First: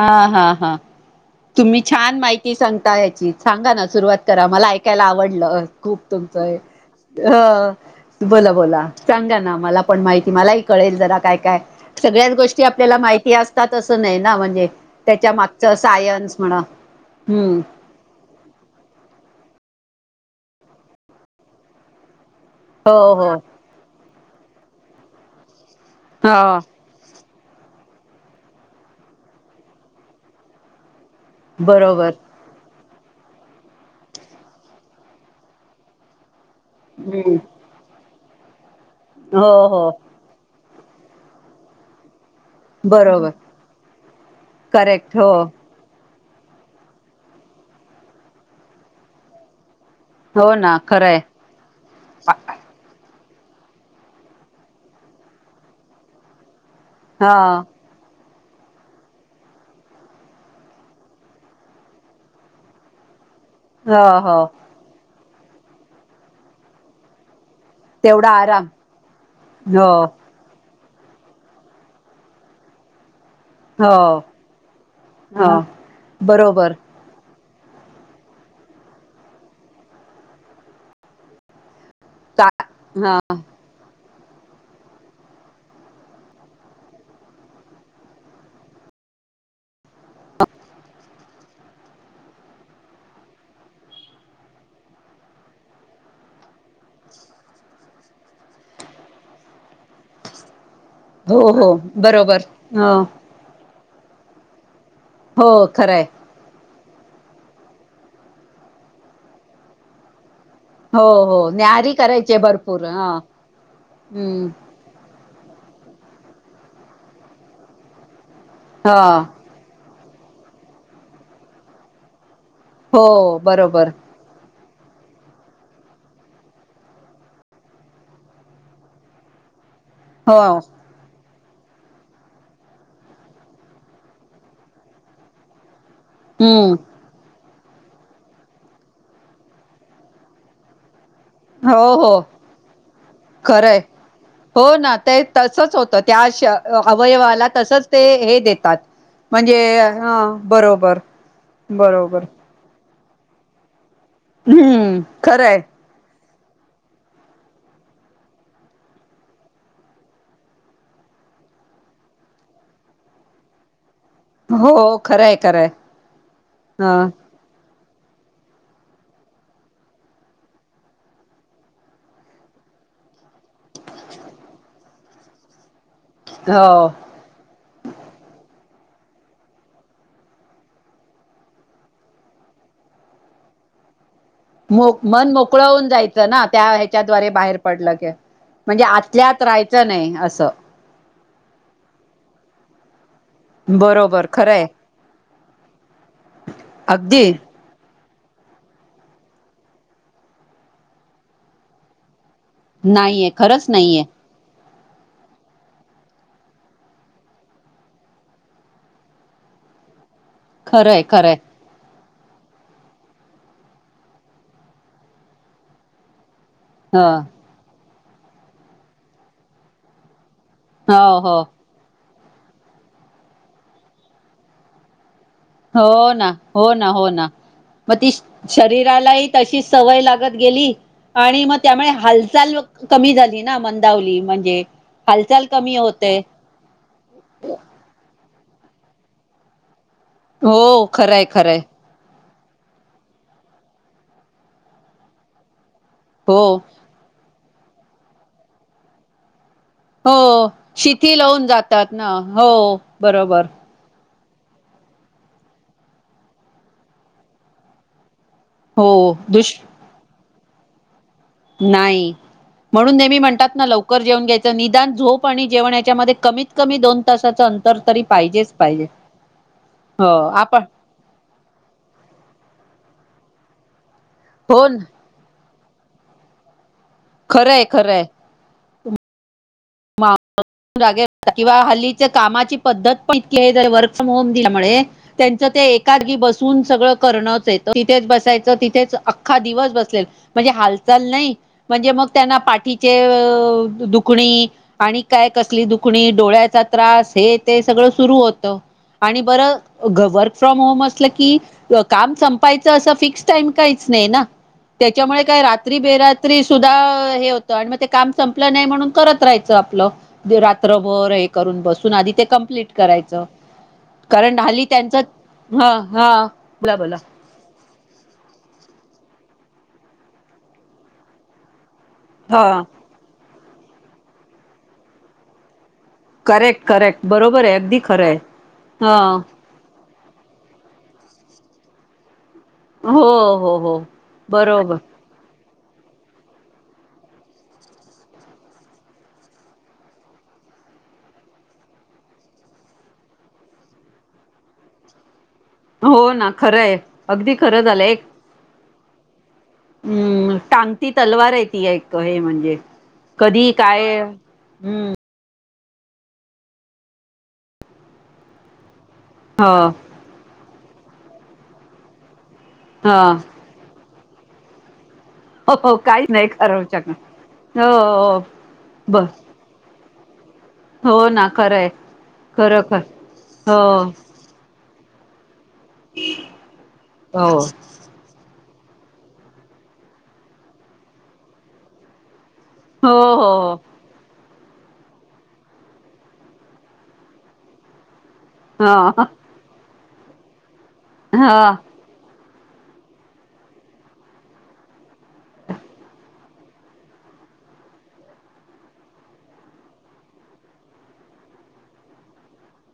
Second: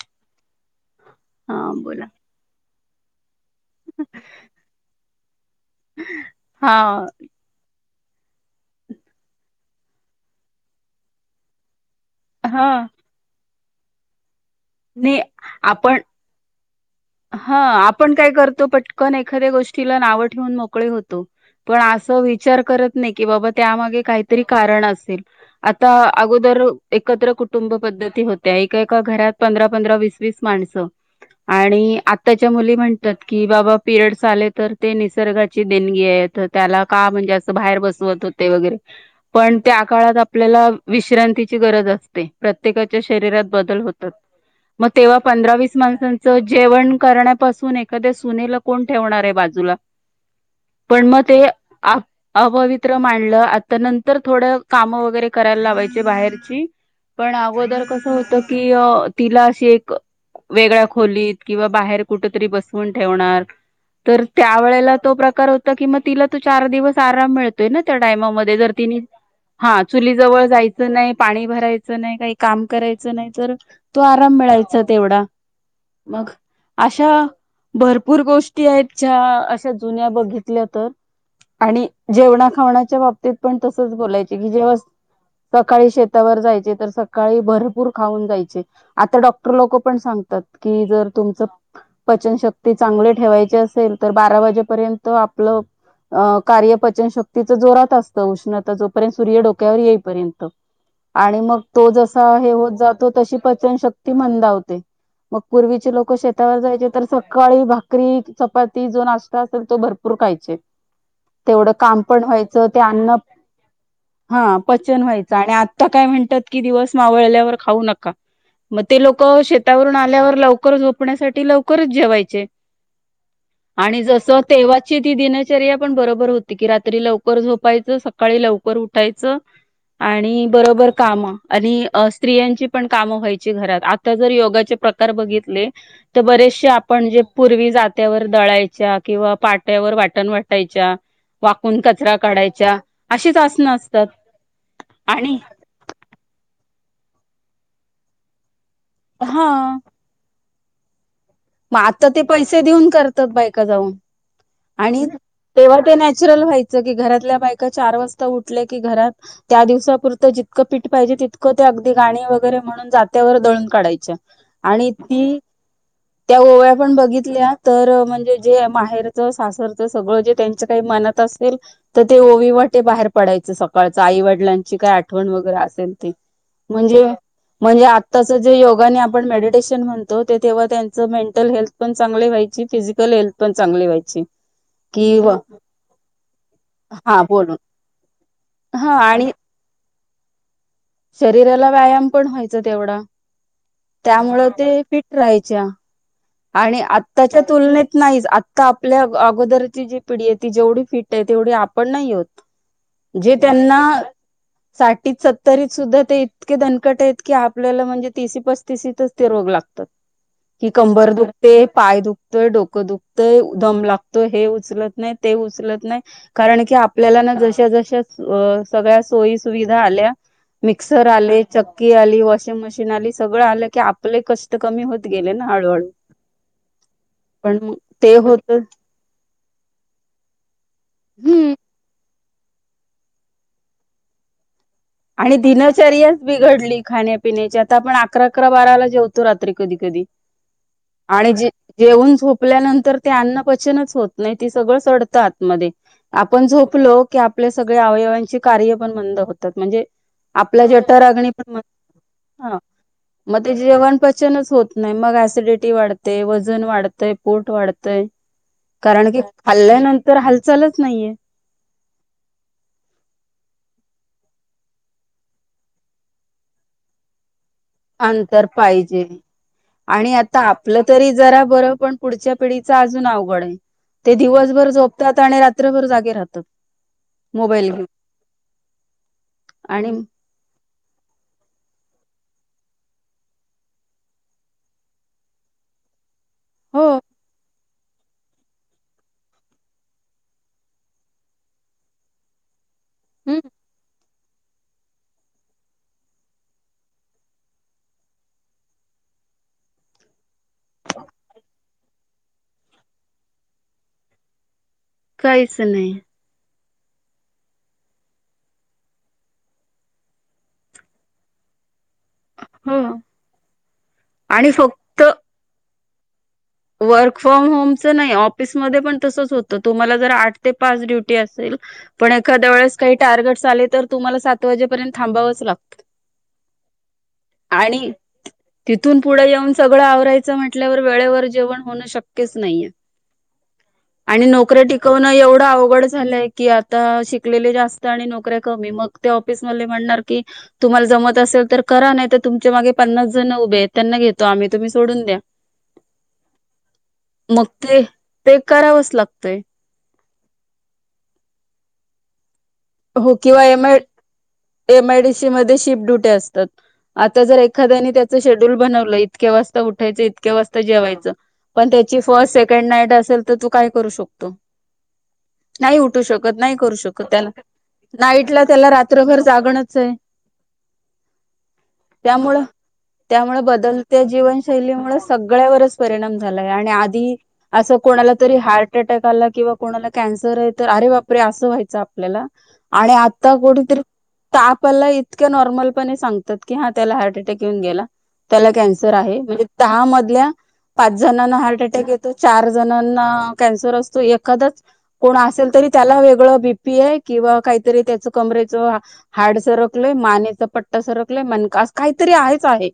हा हा हा हा तुम्ही बोला छान माहिती सांगता याची. सांगा ना? सुरुवात करा मला ऐकायला आवडलं खूप तुमचंय हा अ बोला बोला सांगा ना? मला पण माहिती मलाही कळेल जरा काय काय सगळ्याच गोष्टी हा आपल्याला माहिती असतात असं नाही ना, म्हणजे नाही त्याच्या मागचं आपण सायन्स म्हणा. हा हम्म आपण काय करतो पटकन एखाद्या गोष्टी तीला नाव ठे मोक होतो, पण अस विचार करत नाही हो की, हो बाबा त्या मागे काहीतरी कारण असेल, आता हा अगोदर एकत्र कुुंब पद्धती होत्या एका एका घरात पंधरा पंधरा वीस वीस माणसं आणि बरोबर आताच्या मुली म्हण - - तात की बाबा पिरयड्स आले तर ते निसर्गाची देणगीये तर त्याला का म्हणजे हम्म असं बाहेर बसवत होते वगैरे हो पण त्या हो काळात आपल्याला - - विश्रांतीची गरज असते. प्रत्येकाच्या बरोबर शरीरात बदल होत मं करेक्ट तेव्हा हो पंधरा वीस माणसं सांच जेवण करण्यापासून एखाद्या सुनेला कोण ठेवणार हे बाजूला हो ना - पण खरंय मग ते आ अपवित्र माण ल आता नंतर थोडं कामं वगैरे करायला लावायचे बाहेरची. पण हा अगोदर कस होत तिला अशी एक वेगळ्या खोलीत किंवा बाहेर कुठ तरी बसवून ठेवणार. हो तर हो त्या वेळेला तो प्रकार होता कि मग तिला तो चार दिवस आराम मिळ- - तेना त्या तेवढा टायमामध्ये आराम जर तिनी हा हो चुली जवळ - - नाही. पाणी भरायचं नाही. काही काम करायचं नाही. तर तो हो आराम मिळायचा तेवढा. हो मग, बरोबर अशा भरपूर गोष्टी आहेत. ज्या अशा जुन्या बघितल्या तर आणि चा जेवणा खावण्याच्या हा बाबतीत पण तसच बोलायच. की जेव्हा सकाळी शेतावर जायचे. तर सकाळी भरपूर खाऊन जायचे. आता डॉक्टर लोक पण सांगतात की जर तुमच पचनशक्ती चांगली ठेवाय - - ची असेल तर बारा वाजेपर्यंत आपलं अं कार्यपचनशक्तीच जोरात असतं उष्णता जोपर्यंत सूर्य डोक्यावर येईपर्यंत. हो आणि मग हो तो जसा बरोबर हे होत हो जातो तशी - - मा म पूर् हो खरंय लोक शेतावरय तर सकाळी भाकरी चपाती जो नाश्ता असेल तो भरपूर खायचे. हो हो तेवढं न्याहारी काम पण करायचे व्हायचं ते भरपूर हा अन्न हम्म हा पचन व्हायचं. आणि आता काय म्हणतात की दिवस मावळल्यावर खाऊ नका मग हा ते लोक शेतावरून आ आल्यावर लवकर झोपण्यासाठी लवकरच जेवायचे. हो बरोबर. आणि जसं तेव्हाची ती दिनचर्या पण बरोबर होती की रात्री लवकर झोपायचं सकाळी लवकर उठायचं. हो आणि बरोबर काम आणि स्त्रियांची पण काम व्हायची घरात आ जर योगाचे प्रकार बघितले तर बरेचसे हम्म आपण पूर्वी जात्यावर दळायच्या किंवा पाट्यावर वाटण वाटायच्या वाकून हो कचरा हो काढायच्या अशीच असनं खरंय असतात. हो ना ते आणि तसच होतं त्या आशा अवयव आला तसच ते हे देतात हा म्हणजे ह बरोबर. मग आता ते बरोबर पैसे देऊन करतात बायका जाऊन हम्म आणि खरंय तेव्हा तर नॅच व्हायच की घरातल्या बायका चार वाजता उठल्या की घरात त्या दिवसापुरत जितकं पीठ पाहिजे तितकं ते अगदी गाणी वगैरे म्हणून जात्यावर दळून काढायच्या हो आणि ती खरय खरय. त्या ओव्या पण बघितल्या. तर म्हणजे जे माहेरच सासरच सगळं जे त्यांच्या काही मनात असेल तर ते ओवीवर ते बाहेर पडायचं सकाळच आईवडिलांची काय आठवण वगैरे असेल. हो म्हणजे म्हणजे आताच जे योगाने आपण मेडिटेशन म्हणतो ते तेव्हा त्या ते मेंटल हेल्थ पण चांगली व्हायची फिजिकल हेल्थ पण चांगली व्हायची. मो कि मन मोकळ होऊन जायचं ना त्या हा ह्याच्याद्वारे बाहेर बोलून पडलं की, म्हणजे हा आणि आतल्यात राहायचं नाही असं. शरीराला व्यायाम पण व्हायचा तेवढा. बरोबर त्यामुळे खरंय ते फिट राहायच्या आणि अगदी आताच्या तुलनेत, नाहीच आत्ता आपल्या अगोदरची जी पिढी आहे ती जेवढी फिट आहे तेवढी आपण नाही आहोत. नाहीये जे खरंच त्यांना, नाहीये साठीत सत्तरीत सुद्धा ते इतके दणकट आहेत की आपल्याला म्हणजे तीशी पस्तीशीतच ते रोग लागत- त. खरंय खरंय. पाय दुखतोय डोकं दुखतंय दम लागतोय हे उचलत नाय ते उचलत नाय कारण की ह आपल्यालाना जशा जशा अ सगळ्या सोयी सुविधा आल्या मिक्सर हो हो आले चक्की आली वॉशिंग मशीन आली सगळं आलं की आपले कष्ट कमी होत गेले ना हळूहळू. हो ना हो ना हो ना पण मग ती ते होत शरीरालाही तशी सवय लागत गेली आणि हम्म मग त्यामुळे हालचाल कमी झाली ना मंदावली म्हणजे. आणि हालचाल कमी होते दिनचर्याच बिघडली खाण्यापिण्याची आता आपण अकरा अकरा बाराला जेवतो रात्री कधी कधी हो खरंय आणि जे खरंय जेऊन झोप झोपल्यानंतर ते अन्न पचनच होत नाही ते सगळं सडत आतमध्ये हो आपण झोपलो की आप आपल्या सगळया अवयवांची कार्य पण मंद होतात. म्हणजे हो आपलं जठर शिथिल होऊन अग्निपण मन जातात ना हो ह म बरोबर ते जेवण पच पचनच होत नाही मग ऍसिडिटी वाढते वजन वाढतय पोट वाढतय. हो कारण की दुष् खाल्ल्यानंतर हालचालच नाहीये. नाही. म्हणून नेहमी म्हणतात ना लवकर जेवून घ्यायचं निदान झोप आणि जेवण याच्यामध्ये कमीत कमी दोन तासाचं अंत अंतर पाहिजे हो आणि आता आपण आपलं तरी जरा बरं पण पुढच्या पिढी च अजून अवघड आहे ते हो दिवसभर ना, झोपतात आणि रात्रभर जागे राहतात. खरंय मोबाईल घेऊन खरंय. आणि म जागे असतात, किंवा हल्लीच्या कामाची पद्धत पण इतकी हे आहे जर वर्क फ्रॉम होम दिल्यामुळे त्यांच्यात ते एका जागी बसून हो सगळं करणचं आहे. तिथेच बसायचं तिथेच अख्खा दिवस बसले म्हणजे, हालचाल नाही म्हणजे मग त्यांना पाठी चे हं, दुखणी आणि काय कसली, दुखणी डोळ्याचा त्रास हे ते सगळं सुरू होत. आणि बरं घर वर्क फ्रॉम होम असलं की, काम संपायचं असं फिक्स टाइम काहीच नाही ना. त्याच्यामुळे काय काहीच रात्री नाही बेरात्री सुद्धा हे होतं, आणि मग ते काम संपलं नाही म्हणून करत राहायचं आपलं. रात्रभर हे करून बसून आधी ते कंप्लीट हो करायच, कारण आणि हल्ली त्यांच फक्त ह हा. बोला बोला वर्क फ्रॉम होमच नाही, ऑफिसमध्ये पण तसचं होत. त तुम्हाला जर आठ ते पाच ड्युटी असेल, पण एखाद्या हा वेळेस काही टार्गेट आले, तर तुम्हाला सात वाजेपर्यंत थांबावंच लागतं. करेक्ट करेक्ट बरोबर आहे अगदी आणि खरं आहे हा तिथून पुढे येऊन सगळं आवरायचं चं म्हटल्या वेळेवर जेवण होण शक्य क्यच नाहीये, हो हो हो आणि नोकरी बरोबर टिकवणं एवढं अव घड झालंय की, आता शिकलेले जास्त आणि नोकऱ्या कमी मग ते ऑफिस मधले म्हणणार की तु तुम्हाला जमत असेल तर करा नाही, तर तुमच्या मागे पन्नास जण उभे आहेत, त्यांना घेतो आम्ही तुम्ही सोडून द्या. हो ना खरं आहे अगदी मग खरं ते झालं तेे करावंच लागतयं. हम टांगती तलवार आहे, ती एक हे म्हणजे. हो, किंवा कधी एमआय काय हम्म एमआयडीसी मध्ये शिप ड्युटी असतात, आता जर एखाद्यानी त्याचं शेड्युल बनवलं इतक्या ह वाजता उठायचं इतक्या वाजता जेवायच, पण त्याची फर्स्ट सेकंड नाईट हा असेल, तर तू काय करू शकतो? हो हो नाही उठू काहीच शकत नाही, खरवू करू शकत शकणार त्याला हो हो नाईट ला त्याला ब रात्रभर जागणचं आहे. हो ना खरंय त्यामुळं खरं खर त्यामुळं हो बदलत्या जीवनशैली मुळचं सगळ्या वरच परिणाम झालाय, आणि आधी हो असं कोणाला तरी हार्ट हार्ट अटॅकाला किंवा कोणाला कॅन्सर आहे, तर अरे बापरे! असं व्हायचं आपल्याला. आणि हो आता हो कुठे तरी तर आपल्याला इतक्या नॉर्मलपणे सांगतात की, हा त्याला हार्ट अटॅक येऊन गेला. त्याला कॅन्सर हा आहे, म्हणजे दहा मधल्या पाच जणांना हा हार्ट अटॅक येतो. चार जणांना कॅन्सर असतो, एखादाच कोण असेल तरी त्याला वेगळ बीपी आहे किंवा काहीतरी त्याच कमरेच हाड सरकलयं मानेचा पट्टा सरकलय मणकाचं काही तरी री आहेच आहे.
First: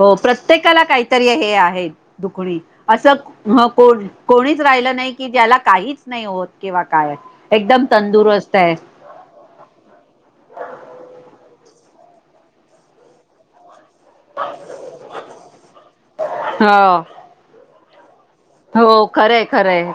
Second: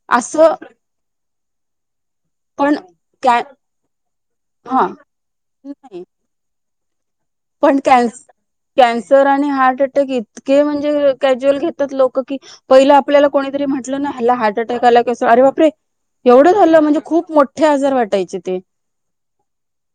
हो, असं प्रत्येकाला काहीतरी हे आहे दुखणी पण असं कॅ मग कोण कोणीच हा राहिलं नाही की, ज्याला काहीच नाही होत किंवा काय पण एकदम कँन- तंदुरुस्त आहे कॅन्सर आणि हार्ट अटॅक इतके म्हणजे क्युज्युअल घेत तात लोक की पहिलं आपल्याला कोणी तरी म्हण टंला ह्याला हार्ट अटॅक आला की, असं अरे बापरे! एवढं झालं, हो म्हणजे खूप मोठे आजार वाटायचे. ते हो, खरंय खरंय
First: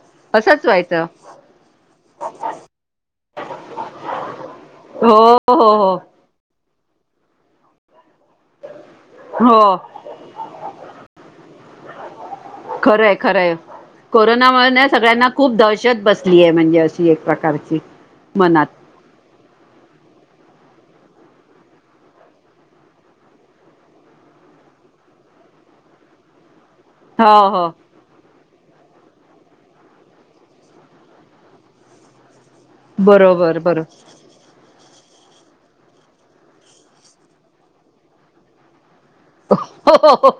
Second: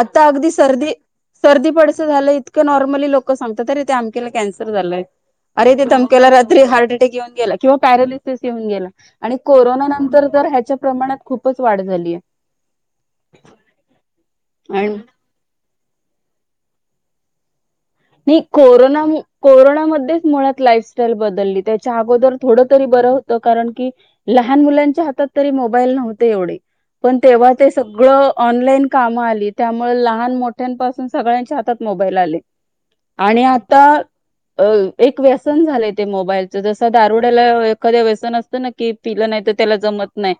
आता अगदी असचं सर्दी व्हायचं. सर्दी पडसं झालंय, इतकं नॉर्मली लोकं सांगतात अरे ते अमक्याला कॅन्सर झालयं. हो हो अरे! ते हो तमक्याला रात्री हार्ट हार्ट अटॅक येऊन गेला, किंवा पँरालिसेस येवून गेला आणि हो कोरोना नंतर तर ह्याच्या प्रमाणात खूपचं वाढ झाली आहे. खरयं खरयं, कोरोना मुळे ना आणि सगळ्यांना खूप दहशत दहशत बसली आहे, म्हणजे अशी एक प्रकारची. नाही मनात कोरोना -कोरोना मध्येच मुळात लाईफ बदलली, त्याच्या अगोदर थोडं तरी बरं होतं, कारण की लहान मुलांच्या हातात तरी मोबाईल नव्हते, एवढे पण हो तेव्हा हो ते सगळं ऑनलाईन काम आली त्यामुळे लहान मोठ्यांपासून सगळ्यांच्या हातात मोबाईल आले आणि बरोबर आता बरोबर अ एक व्यसन झालंय ते मोबाईलचं जसं दारुड्याला एखाद्या व्यसन असतं ना की पिलं नाही तर त्याला हो जमत हो नाही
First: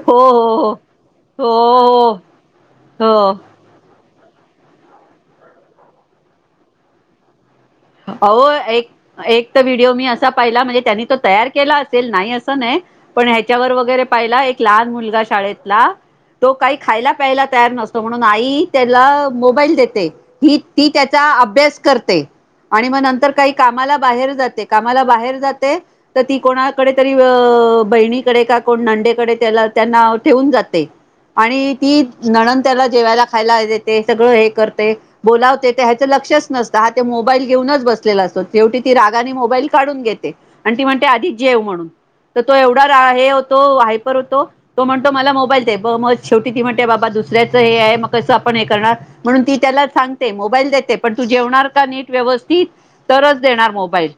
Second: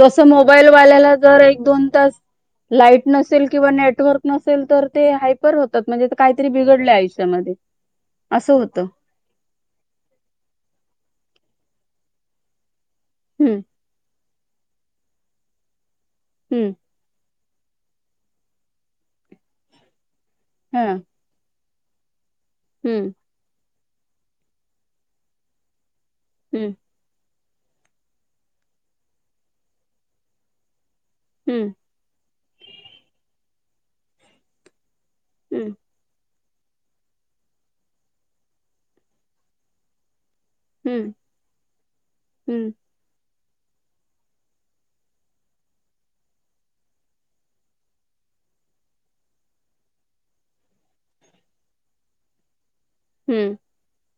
तस मोबाईल हो हो वाल्याला जर हो एक दोन हो तास लाईट हो हो नसेल किंवा नेटवर्क नसेल तर ते हायपर होतात म्हणजे काहीतरी बिघडले आयुष्यामध्ये अहो असं होतं एक एक तर व्हिडिओ मी असा पाहिला म्हणजे त्यांनी तो तयार केला असेल नाही असं नाही पण हम्म ह्याच्यावर वगैरे पाहिला एक लहान मुलगा शाळेतला तो हम्म काही खायला प्यायला तयार नसतो म्हणून आई.. त्याला मोबाईल देते ही हा ती त्याचा अभ्यास करते आणि मग हम्म नंतर काही कामाला बाहेर जाते कामाला बाहेर जाते त हम्म कोणाकडे त अहं. बहिणीकडे का कोण नंडेकडे त्याला त्यांना ठेवून जाते आणि हम्म ती नणंद त्याला जेवायला खायला देते सगळं हे करते बोलावते ते ह्याचं लक्षचं नसता हा ते मोबाईल घेऊनच बसलेला असतो शेवटी ती रागाने मोबाईल काढून घेते आणि ती म्हणते हम्म आधी जेव म्हणून तर तो हम्म एवढा रा हे तो हायपर होतो तो म्हणतो मला मोबाईल दे मग शेवटी ती म्हणते बाबा दुसऱ्याचं हे आहे म कसं हे करणार म्हणून ती त्याला सांगते मोबाईल देते पण तू जेवणार का नीट व्यवस्थितं तरच हम्म देणार मोबाईल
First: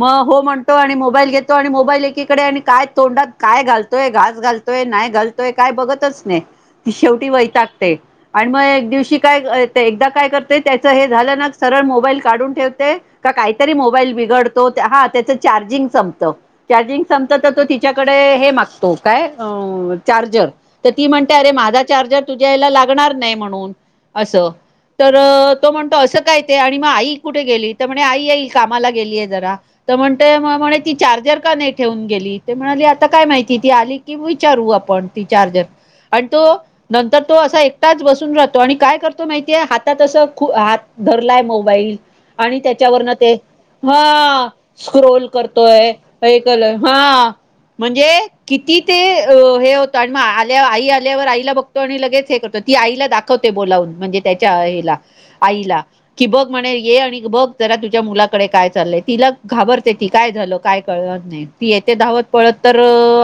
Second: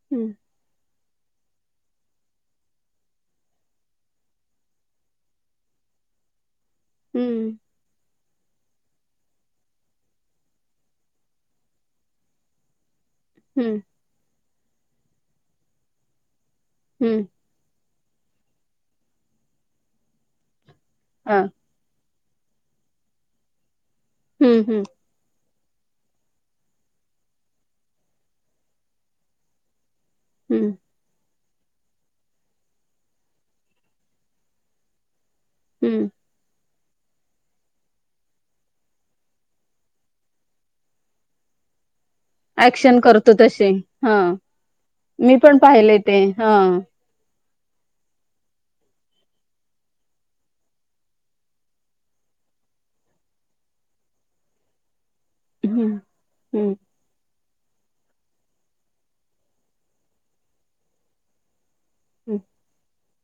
मग हम्म हो म्हणतो मोबाईल घेतो आणि मोबाईल एकीकडे आणि काय तोंडात काय घालतोय घास घालतोय नाही घालतोय काय बघतंच ती शेवटी हम्म वैतागते आणि मग एक दिवशी काय एकदा काय करते त्याचं हे झालं ना सरळ मोबाईल काढून ठेवते का हम्म काहीतरी हम्म मोबाईल बिघडतो हा त्याचं चार्जिंग संपत चार्जिंग हम्म संपत तर तो च्याकडे हे मागतो काय अं चार्जर तर ती म्हणते हा अरे माझा चार्जर तुझ्या याला लागणार नाही म्हणून अस हम्म हम्म तर तो म्हणतो असं काय ते आणि मग आई कुठे गेली तर म्हणे कामाला गेलीये जरा तं म्हणते मं हम्म म्हने चार्जर का नाही ठेवून गेली ते म्हणाली आता काय माहिती ती आली की विचारू आपण ती चार्जर हम्म आणि तो नंतर तो असा एकटाच बसून राहतो आणि काय करतो माहिती आहे हातात असं खू हात धरलाय मोबाईल आणि ऍक्शन त्याच्यावरन ते करतो तसे हा स्क्रोल मी पण करतोय पाहिले ते ऐकलंय हा आ म्हणजे किती ते हे होतं आणि आल्या आई आल्यावर आईला बघतो आणि लगेच हे करतो आईला दाखवते बोलावून. म्हणजे त्याच्या हिला आईला हम्म की बघ म्हणे हम्म ये आणि बघ जरा तुझ्या मुलाकडे काय चालंय तिला घाबरते ती काय झालं काय कळलंच नाही ती येते धावत पळत तर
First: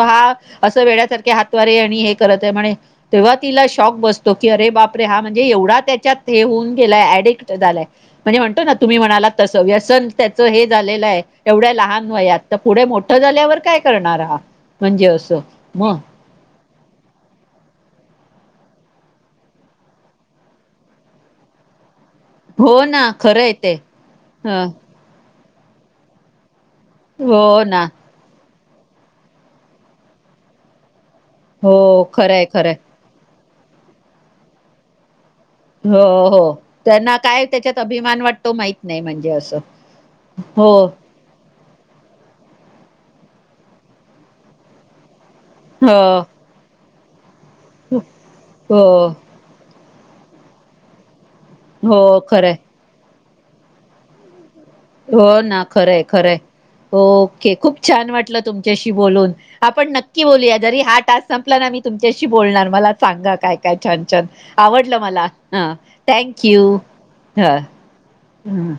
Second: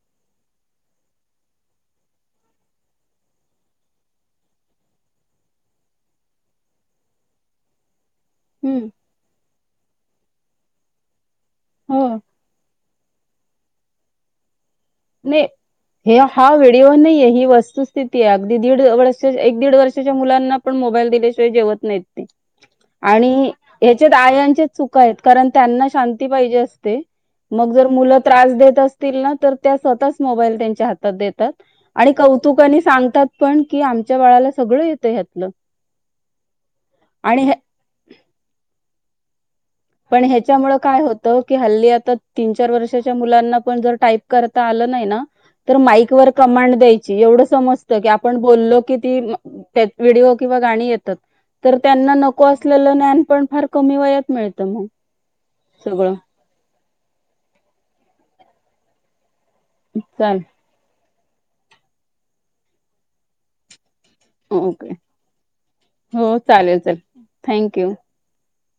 हा असं वेड्यासारखे हातवारे आणि हे करत म्हणे तेव्हा तिला शॉक बसतो की अरे बापरे हा म्हणजे एवढा त्याच्यात हे होऊन गेलाय अडिक्ट झालाय म्हणजे म्हणतो ना हम्म तुम्ही म्हणाला तसं व्यसन त्याचं हे झालेलं आहे एवढ्या हो लहान वयात तर पुढे मोठ ठं झाल्यावर काय करणारा हा म्हणजे असं नाही मग हे हा व्हिडिओ नाहीय ही वस्तुस्थिती आहे अगदी दीड वर्ष एक दीड वर्षाच्या मुलांना पण मोबाईल दिल्याशिवाय जेवत नाहीत हो ना आणि खरंय ते ह्याच्यात आयांच्याच हं. चुका आहेत कारण त्यांना शांती पाहिजे असते हो मग ना जर मुलं त्रास देत असतील ना तर त्या स्वतःच मोबाईल त्यांच्या हातात देतात हो आणि खरंय खरंय कौतुकाने सांगतात पण की आमच्या बाळाला सगळं येतंय ह्यात हो हो त्यांना काय आणि त्याच्यात अभिमान वाटतो माहित नाही म्हणजे असं पण ह्याच्यामुळे हो काय होतं की हल्ली आता तीन चार वर्षाच्या मुलांना पण जर टाईप करता आलं नाही ना तर माईक हो वर कमांड द्यायची एवढं समजतं की आपण बोललो की हो ती व्हिडिओ किंवा गाणी येतात तर त्यांना हो नको खरंय असलेलं ज्ञान पण फार कमी वयात मिळत हो ना खरंय खरंय ओके खूप छान वाटलं तुमच्याशी बोलून आपण नक्की चालेल बोलूया. जरी हा टास्क संपला ना, मी तुमच्याशी बोलणार मला सांगा काय काय छान छान, ओके आवडलं मला ह हो थँक यू चालेल चालेल ह. थँक्यू हम्म.